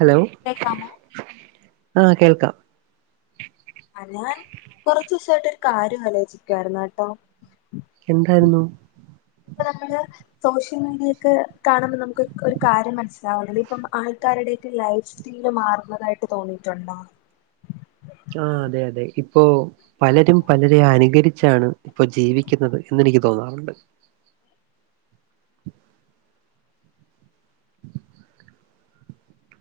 Hello. കേൾക്കാമോ? ആഹ് കേൾക്കാം. അല്ല കൊർച്ചൂസായിട്ടൊരു കാര്യം ആലോചിക്കായിര്ന്ന കെട്ടോ എന്താര്ന്നു ഇപ്പ നമ്മള് സോഷ്യൽ മീഡിയൊക്കെ കാണുമ്പൊ നമുക്ക് ഒര് കാര്യം മനസ്സിലാവ്ണില്ലെ ഇപ്പം ആൾക്കാരുടെക്കെ ലൈഫ് സ്റ്റൈല് മാറുന്നതായിട്ട് തോന്നീട്ടുണ്ടോ? ആ അതെ അതെ ഇപ്പോ പലരും പലരെ അനുകരിച്ചാണ് ഇപ്പൊ ജീവിക്കുന്നത് എന്നെനിക്ക് തോന്നാറ്ണ്ട്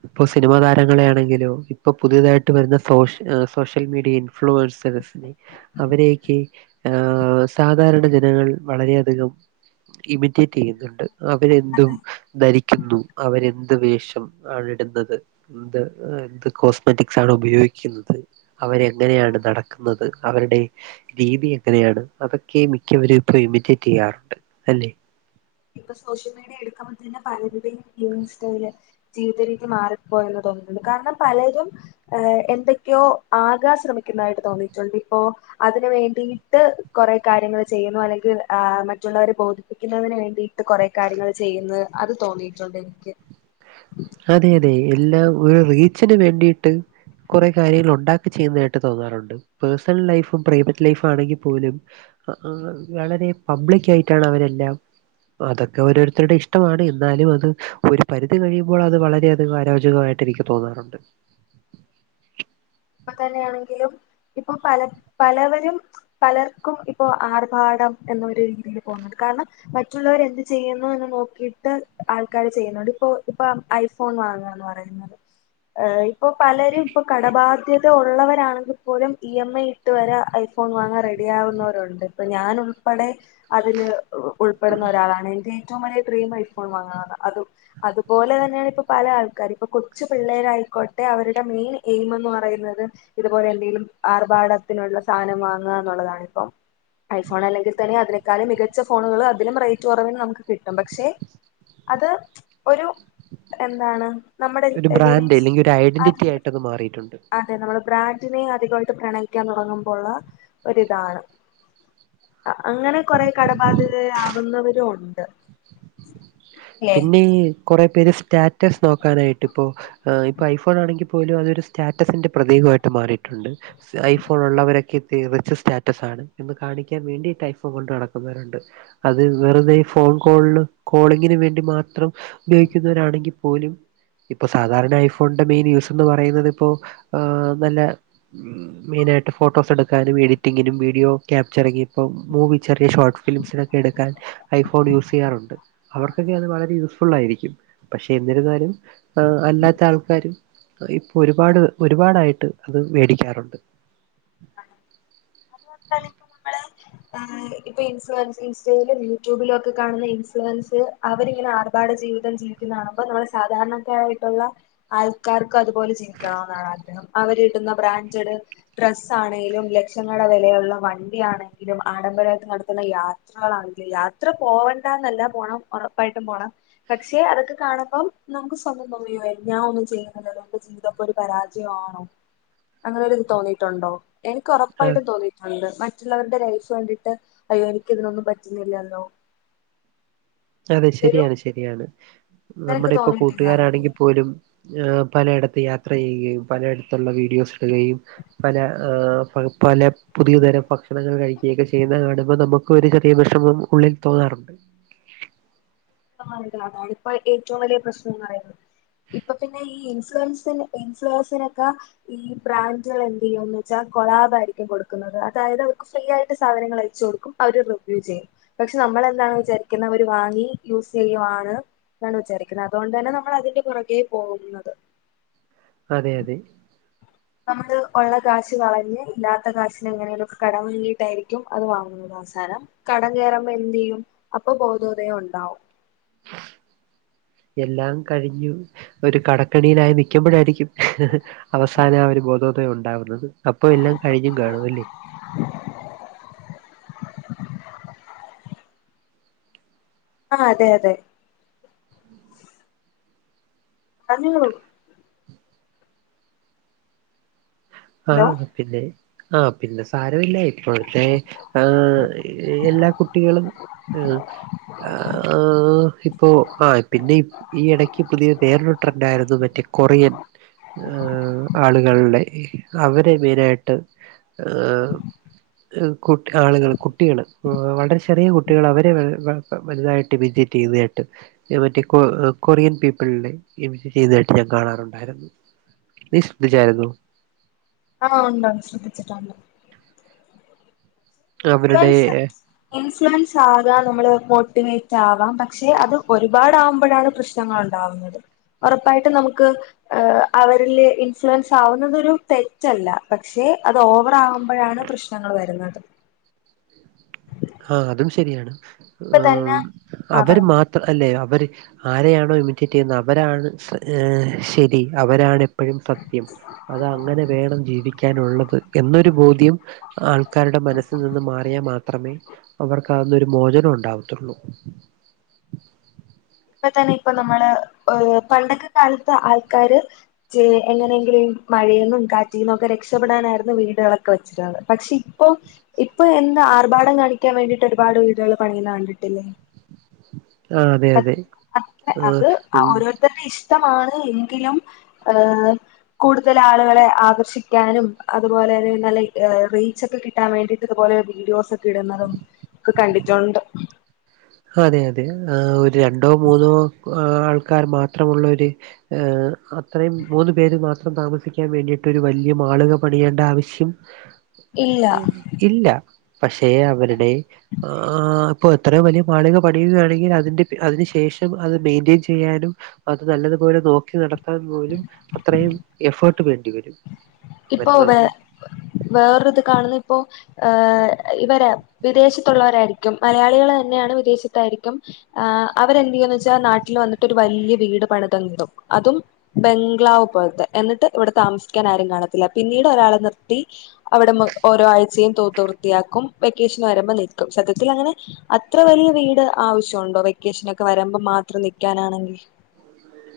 ഇപ്പൊ സിനിമാതാരങ്ങളെയാണെങ്കിലു ഇപ്പൊ പുതിയതായിട്ട് വരുന്ന സോഷ് സോഷ്യൽ മീഡിയിം ഇൻഫ്ലുവേർസേർ‌സ്നിം അവരെയൊക്കെ ആഹ് സാധാരണ ജനങ്ങൾ വളരെയധികം ഇമിറ്റേറ്റെയ്യുന്നുണ്ട് അവരെന്തും അതെ ധരിക്കുന്നു അവരെന്ത് വേഷം ആണിട്ന്നത് എന്ത് എന്ത് കോസ്മെറ്റിക്സാണ് ഉപയോഗിക്കുന്നത് അവരെ അങ്ങനെയാണ് ഇപ്പം നടക്കുന്നത് അവര്ടെ രീതിയൊക്കെങ്ങനെയാണ് അതൊക്കെ മിക്കവരും ഇപ്പൊ എമിറ്റേറ്റെയ്യാറുണ്ട് അല്ലെ ഇപ്പൊ സോഷ്യൽ മീഡിയ എടുക്കുമ്പോ തന്നെ പലരുടെയും ഇൻസ്റ്റയില് ജീവിത രീതി മാറിപ്പോയല്ലോ തോന്നുന്നുണ്ട് കാരണം പലരും ഏ എന്തൊക്കെയോ ആകാൻ ശ്രമിക്കുന്നതായിട്ട് തോന്നിയിട്ടുണ്ട് ഇപ്പോ അതിന് വേണ്ടിയിട്ട് കുറേ കാര്യങ്ങൾ ചെയ്യുന്നപോലെ അല്ലെങ്കിൽ മറ്റുള്ളവരെ ബോധിപ്പിക്കുന്നതിന് വേണ്ടിട്ട് ന്ന്ട്ട് കൊറേ കാര്യങ്ങൾ ചെയ്യുന്നു അത് തോന്നിയിട്ടുണ്ട് എനിക്ക് അതെ അതെ എല്ലാം ഒരു റീച്ചന് വേണ്ടിയിട്ട് കുറെേ കാര്യങ്ങൾ ഉണ്ടാക്കി ചെയ്യുന്നതായിട്ട് തോന്നാറുണ്ട് പേഴ്സണൽ ലൈഫും പ്രൈവറ്റ് ലൈഫും ആണെങ്കിൽ പോലും അ ആ വളരെ പബ്ലിക്കായിട്ടാണ് അവരെല്ലാം അതൊക്കെ ഓരോരുത്തരുടെ ഇഷ്ടമാണ് എന്നാലും അത് ഒരു പരിധി കഴിയുമ്പോ ഇപ്പോൾ അത് വളരെധികം ആരോചകമായിട്ട് എനിക്ക് തോന്നാറുണ്ട് ഇപ്പ തന്നെയാണെങ്കിലും ഇപ്പൊ പല പലവരും പലർക്കും ഇപ്പോ ആർഭാടം എന്നൊരു രീതിയിൽ പോകുന്നുണ്ട് കാരണം മറ്റുള്ളവർ എന്ത് ചെയ്യുന്നു എന്ന് നോക്കിട്ട് ആൾക്കാര് ചെയ്യുന്നുണ്ട് ഇപ്പോ ഇപ്പൊ ഐഫോൺ വാങ്ങാന്ന് പറ ഇപ്പൊ പലരും ഇപ്പൊ കടബാ സത്യത്തിൽ ഉള്ളവരാണെങ്കിൽ പോലും ഇ എം ഐ ഇട്ട് വരെ ഐഫോൺ വാങ്ങാൻ റെഡിയ ആകുന്നവരുണ്ട് ഇപ്പോ ഞാനുൾ ൾപ്പെടെ അതില് ഉൾപ്പെടുന്ന ഒരാളാണ് എന്റെ ഏറ്റവും വലിയ ഡ്രീം ഐഫോൺ വാങ്ങണെന്നാണ് അതും അതുപോലെ തന്നെയാണ് ഇപ്പ പല ആൾക്കാര് ഇപ്പൊ കൊച്ചു പിള്ളേരായിക്കോട്ടെ അവരുടെ മെയിൻ എയിം എന്ന് പറയുന്നത് പറയുന്നത് ഇതുപോലെ എന്തേലും ആർഭാടത്തിനുള്ള സാധനം വാങ്ങാന്നുള്ളതാണിപ്പം ഐഫോൺ അല്ലെങ്കിൽ തന്നെ അതിനേക്കാളും മികച്ച ഫോണുകൾ അതിലും റൈറ്റ് കുറവിന് നമുക്ക് കിട്ടും പക്ഷെ അത് ഒരു എന്താണ് നമ്മുടെ ഒരു ബ്രാൻഡ് ലിവിങ്സ് അല്ലെങ്കിൽ ഒരു ഐഡന്റിറ്റി അതെ ആയിട്ട് അത് മാറിയിട്ടുണ്ട് അതെ നമ്മള് ബ്രാൻഡിനെ അധികമായിട്ട് പ്രണയിക്കാൻ തുടങ്ങുമ്പോള്ള ഒരിതാണ് അങ്ങനെ കൊറേ കടബാധിതയാകുന്നവരുണ്ട് പിന്നെ കുറേ പേര് സ്റ്റാറ്റസ് നോക്കാനായിട്ട് ഇപ്പോ ഇപ്പോ ഐഫോൺ ആണെങ്കിൽ പോലും അതൊരു സ്റ്റാറ്റസിന്റെ പ്രതീകമായിട്ട് മാറിയിട്ടുണ്ട് ഐഫോൺ ഉള്ളവരൊക്കെ റിച്ച് സ്റ്റാറ്റസാണ് എന്ന് കാണിക്കാൻ വേണ്ടീട്ട് ഐഫോൺ കൊണ്ട് നടക്കുന്നവരുണ്ട് അത് വെറുതെ ഫോൺ കോള്ള് കോളിങ്ങിന് വേണ്ടി കോളിങ്ങിന് മാത്രം ഉപയോഗിക്കുന്നവരാണെങ്കിൽ പോലും ഇപ്പൊ സാധാരണ ഐഫോണിന്റെ മെയിൻ യൂസ്ന്ന് പറയുന്നത് ഇപ്പോൾ നല്ല മെയിനായിട്ട് ഫോട്ടോസ് എടുക്കാനും എഡിറ്റിങ്ങിനും വീഡിയോ ക്യാപ്ച ഇറങ്ങിയപ്പോ മൂവി ചെറിയ ഷോർട്ട് ഫിലിംസിനൊക്കെ എടുക്കാൻ ഐഫോൺ യൂസ് ചെയ്യാറുണ്ട് ഉണ്ടെങ്കിൽ വളരെ യൂസ്ഫുൾ ആായിയിരിക്കും പക്ഷെ എന്നിരുന്നാലും അല്ലാത്ത ആൾക്കാരും ഒരുപാട് ഒരുപാടായിട്ട് അത് മേടിക്കാറുണ്ട് അത് പോൽ തന്നെ ഇപ്പ നമ്മള് ആ ഇപ്പ ഇൻസ്ലുവൻസ് ഇൻസ്റ്റയിലും യൂട്യൂബിലും ഒക്കെ കാണുന്ന ഇൻസ്ലുവൻസ് അവരിങ്ങനെ ആർഭാട ജീവിതം ജീവി എന്നാപിന്നാ സാധാരണക്കാരായിട്ടുള്ള ആൾക്കാർക്ക് അതുപോലെ ജീവിക്കണന്നാണ് ആഗ്രഹം അവര് ഇടുന്ന ബ്രാന്റെഡ് ഡ്രസ്സ്‌ എന്താണെങ്കിലും ലക്ഷങ്ങളെ വിലയുള്ള വണ്ടിയാണെങ്കിലും ആഡംബരായിട്ട് നടത്തുന്ന യാത്ര [unintelligible] യാത്ര പോകണ്ടാന്നല്ല പോണം ഉറപ്പായിട്ടും പോണം പക്ഷെ അതൊക്കെ കാണുമ്പം നമുക്ക് സ്വന്തം തോന്നു യ്യോ ഞാൻ ഒന്നും ചെയ്യുന്നില്ലല്ലോ ഇതൊക്കൊരു പരാജ്യയാ ണോ അങ്ങനെ ഇൻക്ക് തോന്നിയിട്ടുണ്ടോ എനിക്ക് ആ ഉറപ്പായിട്ടും തോന്നിയിട്ടുണ്ട് മറ്റുള്ളവരുടെ ലൈഫ് കണ്ടിട്ട് അയ്യോ എനിക്ക് ഇതിനൊന്നും പറ്റുന്നില്ലല്ലോ അതെ ഇതൊരു ശരിയാണ് ശരിയാണ് നിനക്ക് നമ്മുടെ ഇപ്പൊ തോന്നിയിട്ടില്ലേ അങ്ങനെ? കൂട്ടുകാരാണെങ്കിൽ പോലും പലയിടത്ത് യാത്ര ചെയ്യുകയും പലയിടത്തുള്ള വീഡിയോസ് ഇടുകയും പല ഏ പല പുതിയ തരം ഭക്ഷണങ്ങൾ കഴിക്കൊക്കെ ചെയ്യുന്ന കാണുമ്പോ നമുക്കൊരു ചെറിയ വെശമം ഉള്ളിൽ തോന്നാറുണ്ട് അതാണ് ഇപ്പൊ ഏറ്റവും വലിയ പ്രശ്നന്ന് പറയുന്നത് ഇപ്പൊ പിന്നെ ഈ ഇൻഫ്ലോവൻസി ഇൻഫ്ലോവൻസിനൊക്കെ ഈ ബ്രാൻഡുകൾ എന്ത് ചെയ്യോന്ന് വെച്ചാൽ കൊളാബായിരിക്കും കൊടുക്കുന്നത് അതായത് അവർക്ക് ഫ്രീ ആയിട്ട് സാധനങ്ങൾ അയച്ചു കൊടുക്കും അവര് റിവ്യൂ ചെയ്യും പക്ഷെ നമ്മളെന്താണ് വിചാരിക്കുന്നത് അവര് വാങ്ങി യൂസ് ചെയ്യുവാണ് എന്നാണ് വിചാരിക്കുന്നത് അതുകൊണ്ട് തന്നെ നമ്മൾ അതിന്റെ പുറകേെ പോകുന്നത് അതെ അതെ നമ്മള് ഉള്ള കാശ് കളഞ്ഞ് ഇല്ലാത്ത കാശിനെങ്ങനെലൊക്കെ കടം വങ്ങിയിട്ടായിരിക്കും അത് വാങ്ങു അവസാനം കടം കയറുമ്പോ എന്ത്യ്യും അപ്പൊ ബോധോദയം ണ്ടാവും എല്ലാം കഴിഞ്ഞു ഒരു കടക്കണിയിലായി നി ക്കുമ്പോഴായിരിക്കും അവസാനം ആ ഒരു ബോധോതയം ഉണ്ടാവുന്നത് അപ്പൊ എല്ലാം കഴിഞ്ഞും കാണും അല്ലേ ആ അതെ അതെ [inaudible] ആഹ ഹലോ പിന്നെ ആഹ് പിന്നെ സാരമില്ല ഇപ്പോഴത്തെ ആ എല്ലാ കുട്ടികളും ഏ ആ ഇപ്പോ ആ പിന്നെ ഈ ഇടയ്ക്ക് പുതിയ വേറൊരു ട്രെൻഡന്റായിരുന്നു മറ്റേ കൊറിയൻ ആളുകളുടെ അവരെ മെയിനായിട്ട് ആളുകൾ കുട്ടികള് വളരെ ചെറിയ കുട്ടികൾ അവരെ വലുതായിട്ട് ഇമിറ്റേറ്റ് ചെയ്യുന്നതായിട്ട് മറ്റേ കൊറിയൻ പീപ്പിൾനെ ഇമിറ്റ് ചെയ്തായിട്ട് ഞാൻ കാണാറുണ്ടായിരുന്നു [unintelligible] ആഹ ഉണ്ട് ശ്രദ്ധിച്ചിട്ടുണ്ട് അവരുടെ ഇൻഫ്ലുവൻസ് ഇൻഫ്ലുവൻസ് ആക നമ്മള് മോട്ടിവേറ്റ് ആവാം പക്ഷെ അത് ഒരുപാടാകുമ്പോഴാണ് പ്രശ്ന ങ്ങളുണ്ടാവുന്നത് ഉറപ്പായിട്ട് നമുക്ക് അവരില് ഇൻഫ്ലുവൻസ് ആവുന്നതൊരു തെറ്റല്ല പക്ഷെ അത് ഓവറ ആകു മ്പോഴാണ് പ്രശ്നങ്ങൾ വരുന്നത് ആഹ അതും ശരിയാണ് ഇപ്പൊ തന്നെ ആ അവര് പറഞ്ഞു മാ അല്ലേ അവര് ആരെയണോ ഇമിറ്റേറ്റ് ചെയ്യുന്നത് അവരാണ് ശരി അവരാണ് എപ്പോഴും സത്യം അത് അങ്ങനെ വേണം ജീവിക്കാനുള്ളത് എന്നൊരു ബോധ്യം ആൾക്കാരുടെ മനസ്സിൽ നിന്ന് മാറിയാൽ മാത്രമേ അവർക്ക് അതിനൊരു മോചനം ഉണ്ടാവത്തുള്ളൂ ഇപ്പൊ തന്നെ ഇപ്പൊ നമ്മള് പണ്ടൊക്ക കാലത്ത് ആൾക്കാര് എങ്ങനെങ്കിലും ഈ മഴേന്നും കാറ്റിന്നും ഒക്കെ രക്ഷപ്പെടാനായിരുന്നു വീടുകളൊക്കെ വെച്ചിരുന്നത് പക്ഷെ ഇപ്പോ ഇപ്പൊ എന്താ ആർഭാടം കാണിക്കാൻ വേണ്ടിയിട്ട് ഒരുപാട് വീടുകൾ പണിന്ന് കണ്ടിട്ടില്ലേ [inaudible] അതെ ആഹ് അത് ഉം ഓരോരുത്തരെ ഇഷ്ടമാണ് എങ്കിലും ഏഹ കൂടുതൽ ആളുകളെ ആകർഷിക്കാനും അതുപോലെ തന്നെ നല്ല റീച്ചക്കെ കിട്ടാൻ വേണ്ടിട്ട ഇ തുപോലെ വീഡിയോസോക്കെ ഇടുന്നതും ഒക്കെ കണ്ടിട്ടുണ്ട് അതെ അതെ ഒരു രണ്ടോ മൂന്നോ ആൾക്കാർ മാത്രമുള്ള ഒരു അത്രയും മൂന്നു പേര് മാത്രം താമസിക്കാൻ വേണ്ടിയിട്ട് ഒരു വലിയ മാളിക പണിയേണ്ട ആവശ്യം ഇല്ല [inaudible] ഇല്ല പക്ഷെ അവരുടെ ആ ഇപ്പൊ അത്രിം വലിയ മാളിക പണിയുകയാണെങ്കിൽ അതിൻ്റെ അതിനു ശേഷം അത് മെയിൻറ്റെയിൻ ചെയ്യാനും അത് നല്ലതുപോലെ നോക്കി നടത്താൻ പോലും അത്രയും എഫേർട്ട് വേണ്ടിവരും ഇപ്പൊ വേ വേറ ഇത് കാണുന്ന ഇപ്പോ ഏഹ ഇവര് വിദേശത്തുള്ളവരായിരിക്കും മലയാളികൾ തന്നെയാണ് വിദേശത്തായിരിക്കും ആ അവരെന്തയ്യു വെച്ചാൽ നാട്ടിൽ വന്നിട്ട് വലിയ വീട് പണിതങ്കിടും അതും ബംഗ്ലാവ് പോൽത്തെ എന്നിട്ട് ഇവിടെ താമസിക്കാൻ ആരും കാണത്തില്ല പിന്നീട് ഒരാളെ നിർത്തി അവിടെ ഓരോ ആഴ്ചയും തൂത്ത് വൃത്തിയാക്കും വെക്കേഷൻ വരുമ്പോ നിൽക്കും സത്യത്തിൽ അങ്ങനെ അത്ര വലിയ വീട് ആവശ്യണ്ടോ വെക്കേഷനോക്കെ വരുമ്പോ മാത്രം നിക്കാനാണെങ്കിൽ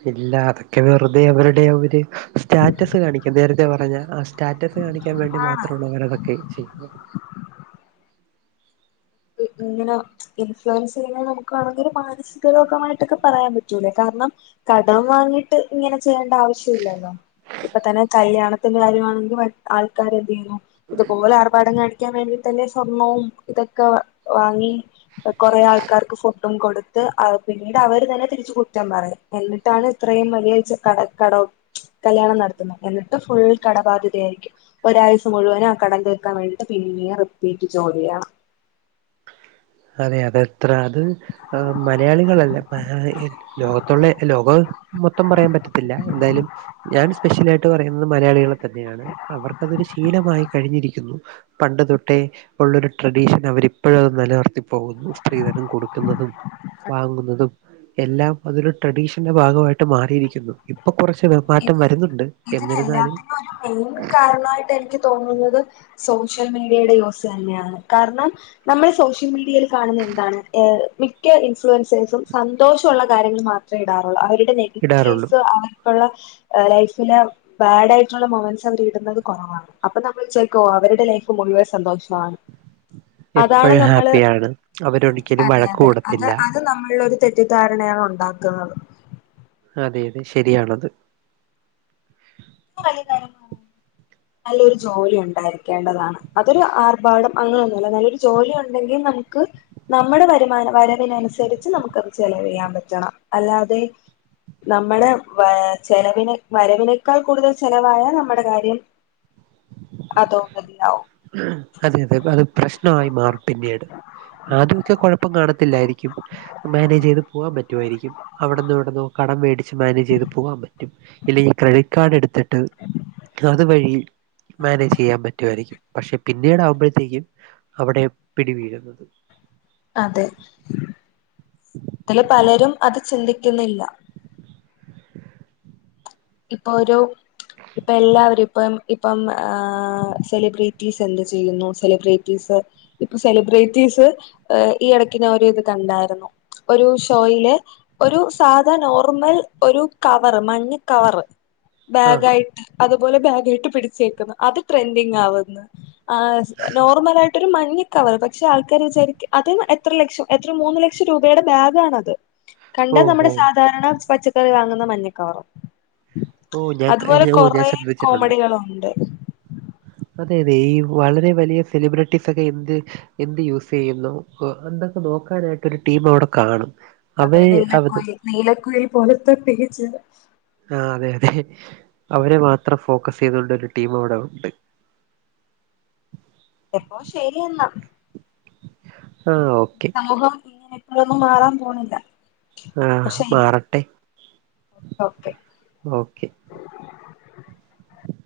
ഇല്ല അതൊക്കെ വെറുതെ അവരുടെ ഒരു സ്റ്റാറ്റസ് കാണിക്കുക നേരത്തെ പറഞ്ഞ സ്റ്റാറ്റസ് കാണിക്കാൻ വേണ്ടി മാത്ര ഉള്ളൂ അങ്ങന അതൊക്കെ ചെയ്യുന്നത് ഇങ്ങനെ ഇൻഫ്ലുവൻസ് കഴിഞ്ഞാൽ നമുക്ക് വേണെങ്കി ഒരു മാനസികരോഗമായിട്ടൊക്കെ പറയാൻ പറ്റൂലേ കാരണം കടം വാങ്ങിട്ട് ഇങ്ങനെ ചെയ്യേണ്ട ആവശ്യം ഇില്ലല്ലോ ഇപ്പ തന്നെ കല്യാണത്തി ന്റെ കാര്യമാണെങ്കിൽ ആൾകാര് എന്ത് ചെയ്യുന്നു ഇതുപോലെ ആർഭാടം കാണി കാണിക്കാൻ വേണ്ടി തന്നെ സ്വർണ്ണവും ഇതൊക്കെ വാങ്ങി കൊറെആൾക്കാർക്ക് ഫുഡ് ഫുഡും കൊടുത്ത് പിന്നീട് അവര് തന്നെ തിരിച്ച് കുറ്റം പറയും എന്നിട്ടാണ് ഇത്രയും വലിയ കട കട കല്യാണം നടത്തുന്നത് എന്നിട്ട് ഫുൾ കടബാധ്യതയയിരിക്കും. ഒരായുസ്സ് മുഴുവൻ ആ കടം തീർക്കാൻ വേണ്ടിയിട്ട് പിന്നെയെ റിപ്പീറ്റ് ജോലി ചെയ്യണം. അതെ അതെത്ര അത് മലയാളികളല്ല മാ- ലോകത്തുള്ള ലോകം മൊത്തം പറയാൻ പറ്റത്തില്ല എന്തായാലും. ഞാൻ സ്പെഷ്യലായിട്ട് പറയുന്നത് മലയാളികളെ തന്നെയാണ് അവർക്കതൊരു ശീലമായി കഴിഞ്ഞിരിക്കുന്നു. പണ്ട് തൊട്ടേ ഉള്ളൊരു ട്രഡീഷൻ അവരിപ്പോഴും അത് നിലനിർത്തി പോകുന്നു സ്ത്രീധനം കൊടുക്കുന്നതും വാങ്ങുന്നതും എല്ലാം അതൊര് ട്രഡീഷന്റെ ഭാഗമായിട്ട് മാറിയിരിക്കുന്നു ഇപ്പൊ കുറച്ച് മാറ്റം ഇത് വരുന്നുണ്ട് എന്നിരുന്നാലും [unintelligible] കാരണമായിട്ട് എനിക്ക് തോന്നുന്നത് സോഷ്യൽ മീഡിയയുടെ യൂസ് തന്നെയാണ് കാരണം നമ്മള് സോഷ്യൽ മീഡിയയിൽ കാണുന്ന എന്താണ് മിക്ക ഇൻഫ്ലുവൻസേഴ്സും സന്തോഷള്ള കാര്യങ്ങൾ മാത്രം ടാറുള്ളൂ അവരുടെ ഇടാറുള്ളൂ നെഗറ്റീവ്സ് അവർക്കുള്ള ലൈഫില് ബാഡ് ആയിട്ടുള്ള മൊമാൻസ് അവർ ഇടുന്നത് കുറവാണ് അപ്പൊ നമ്മൾ വിചാരിക്കും അവരുടെ ലൈഫ് മുഴുവൻ സന്തോഷമാണ്. [inaudible] എപ്പോഴും നമ്മള് ഹാപ്പിയാണ് അവര് ഒരിക്കലും വഴക്ക് കൂടത്തില്ല. ത് നമ്മളൊരു തെറ്റിദ്ധാരണയാണ് ഉണ്ടാക്കുന്നത്. അതെ അതെ ശരിയാണത്. നല്ലൊരു ജോലി ഉണ്ടായിരിക്കേണ്ടതാണ് അതൊരു ആർഭാടം- അങ്ങനെൊന്നുല്ല നല്ലൊരു ജോലി ഉണ്ടെങ്കിൽ നമുക്ക് നമ്മുടെ വരുമാന വരവിനനുസരിച്ച് നമുക്കത് ചെലവ് ചെയ്യാൻ പറ്റണം അല്ലാതെ നമ്മുടെ വചെലവിനെ വരവിനേക്കാൾ കൂടുതൽ ചെലവായാൽ നമ്മുടെ കാര്യം അതോ ഗതിയാവും. അതെ അതെ അത് പ്രശ്നമായി മാറും പിന്നീട് ആദ്യം ഒക്കെ കുഴപ്പം കാണത്തില്ലായിരിക്കും. മാനേജ് ചെയ്ത് പോകാൻ പറ്റുമായിരിക്കും അവിടെന്ന് ഇവിടെന്ന് കടം മേടിച്ച് മാനേജ് ചെയ്ത് പോകാൻ പറ്റും. ഇല്ലെങ്കി ഈ ക്രെഡിറ്റ് കാർഡ് എടുത്തിട്ട് അതുവഴി മാനേജ് ചെയ്യാൻ പറ്റുമായിരിക്കും. പക്ഷെ പിന്നീട് ആകുമ്പോഴത്തേക്കും അവിടെ പിടിവീഴും. അതെ ഇത് പലരും അത് ചിന്തിക്കുന്നില്ല. ഇപ്പൊ ഒരു ഇപ്പ എല്ലാവരും ഇപ്പം ഇപ്പം സെലിബ്രിറ്റീസ് എന്ത് ചെയ്യുന്നു സെലിബ്രിറ്റീസ് ഇപ്പൊ സെലിബ്രിറ്റീസ് ഈ ഇടക്ക് ഞാൻ ഒരു ഇത് കണ്ടായിരുന്നു ഒരു ഷോയില് ഒരു സാധാ നോർമൽ ഒരു കവർ മഞ്ഞ് കവർ ആഹ് ബാഗായിട്ട്- അതുപോലെ ബാഗായിട്ട് പിടിച്ചേക്കുന്നു അത് ട്രെൻഡിങ് ആവുന്നു. ആഹ് നോർമലായിട്ടൊരു മഞ്ഞ് - കവർ പക്ഷെ ആൾക്കാർ വിചാരിക്ക അത് എത്ര ലക്ഷം എത്ര മൂന്ന് ലക്ഷം രൂപയുടെ ബാഗ ആണത് ഓ കണ്ട നമ്മുടെ ഓ സാധാരണ പച്ചക്കറി വാങ്ങുന്ന മഞ്ഞക്കവറും ഓ ഞാൻ ക- അതുപോലെ ഞാൻ- ഓ ഞാൻ കൊറെ ശ്രദ്ധിച്ചിട്ടുണ്ട്. കോമഡികളുണ്ട് അതെ അതെ ഈ വളരെ വലിയ സെലിബ്രിറ്റീസ് ഒക്കെ എന്ത് എന്ത് യൂസ് ചെയ്യുന്നു എന്തൊക്കെ നോക്കാനായിട്ട് ഒരു ടീം അവിടെ കാണും. അതെ അവര് അവത് നീലക്കുയിൽ നീലക്കോഴി പോലത്തൊ പേജ് ആഹ് അതെ അതെ അവരെ മാത്രം ഫോക്കസ് ചെയ്തൊണ്ട് ഒരു ടീം അവിടെ ഉണ്ട് എപ്പൊ ശരിയെന്നാ ആഹ് ഓക്കെ സമൂഹം ഇങ്ങനെ എപ്പോഴൊന്നും മാറാം പോണില്ല ആഹ് അപ്പൊ ശരി മാറട്ടെ ഓക്കെ ഓക്കെ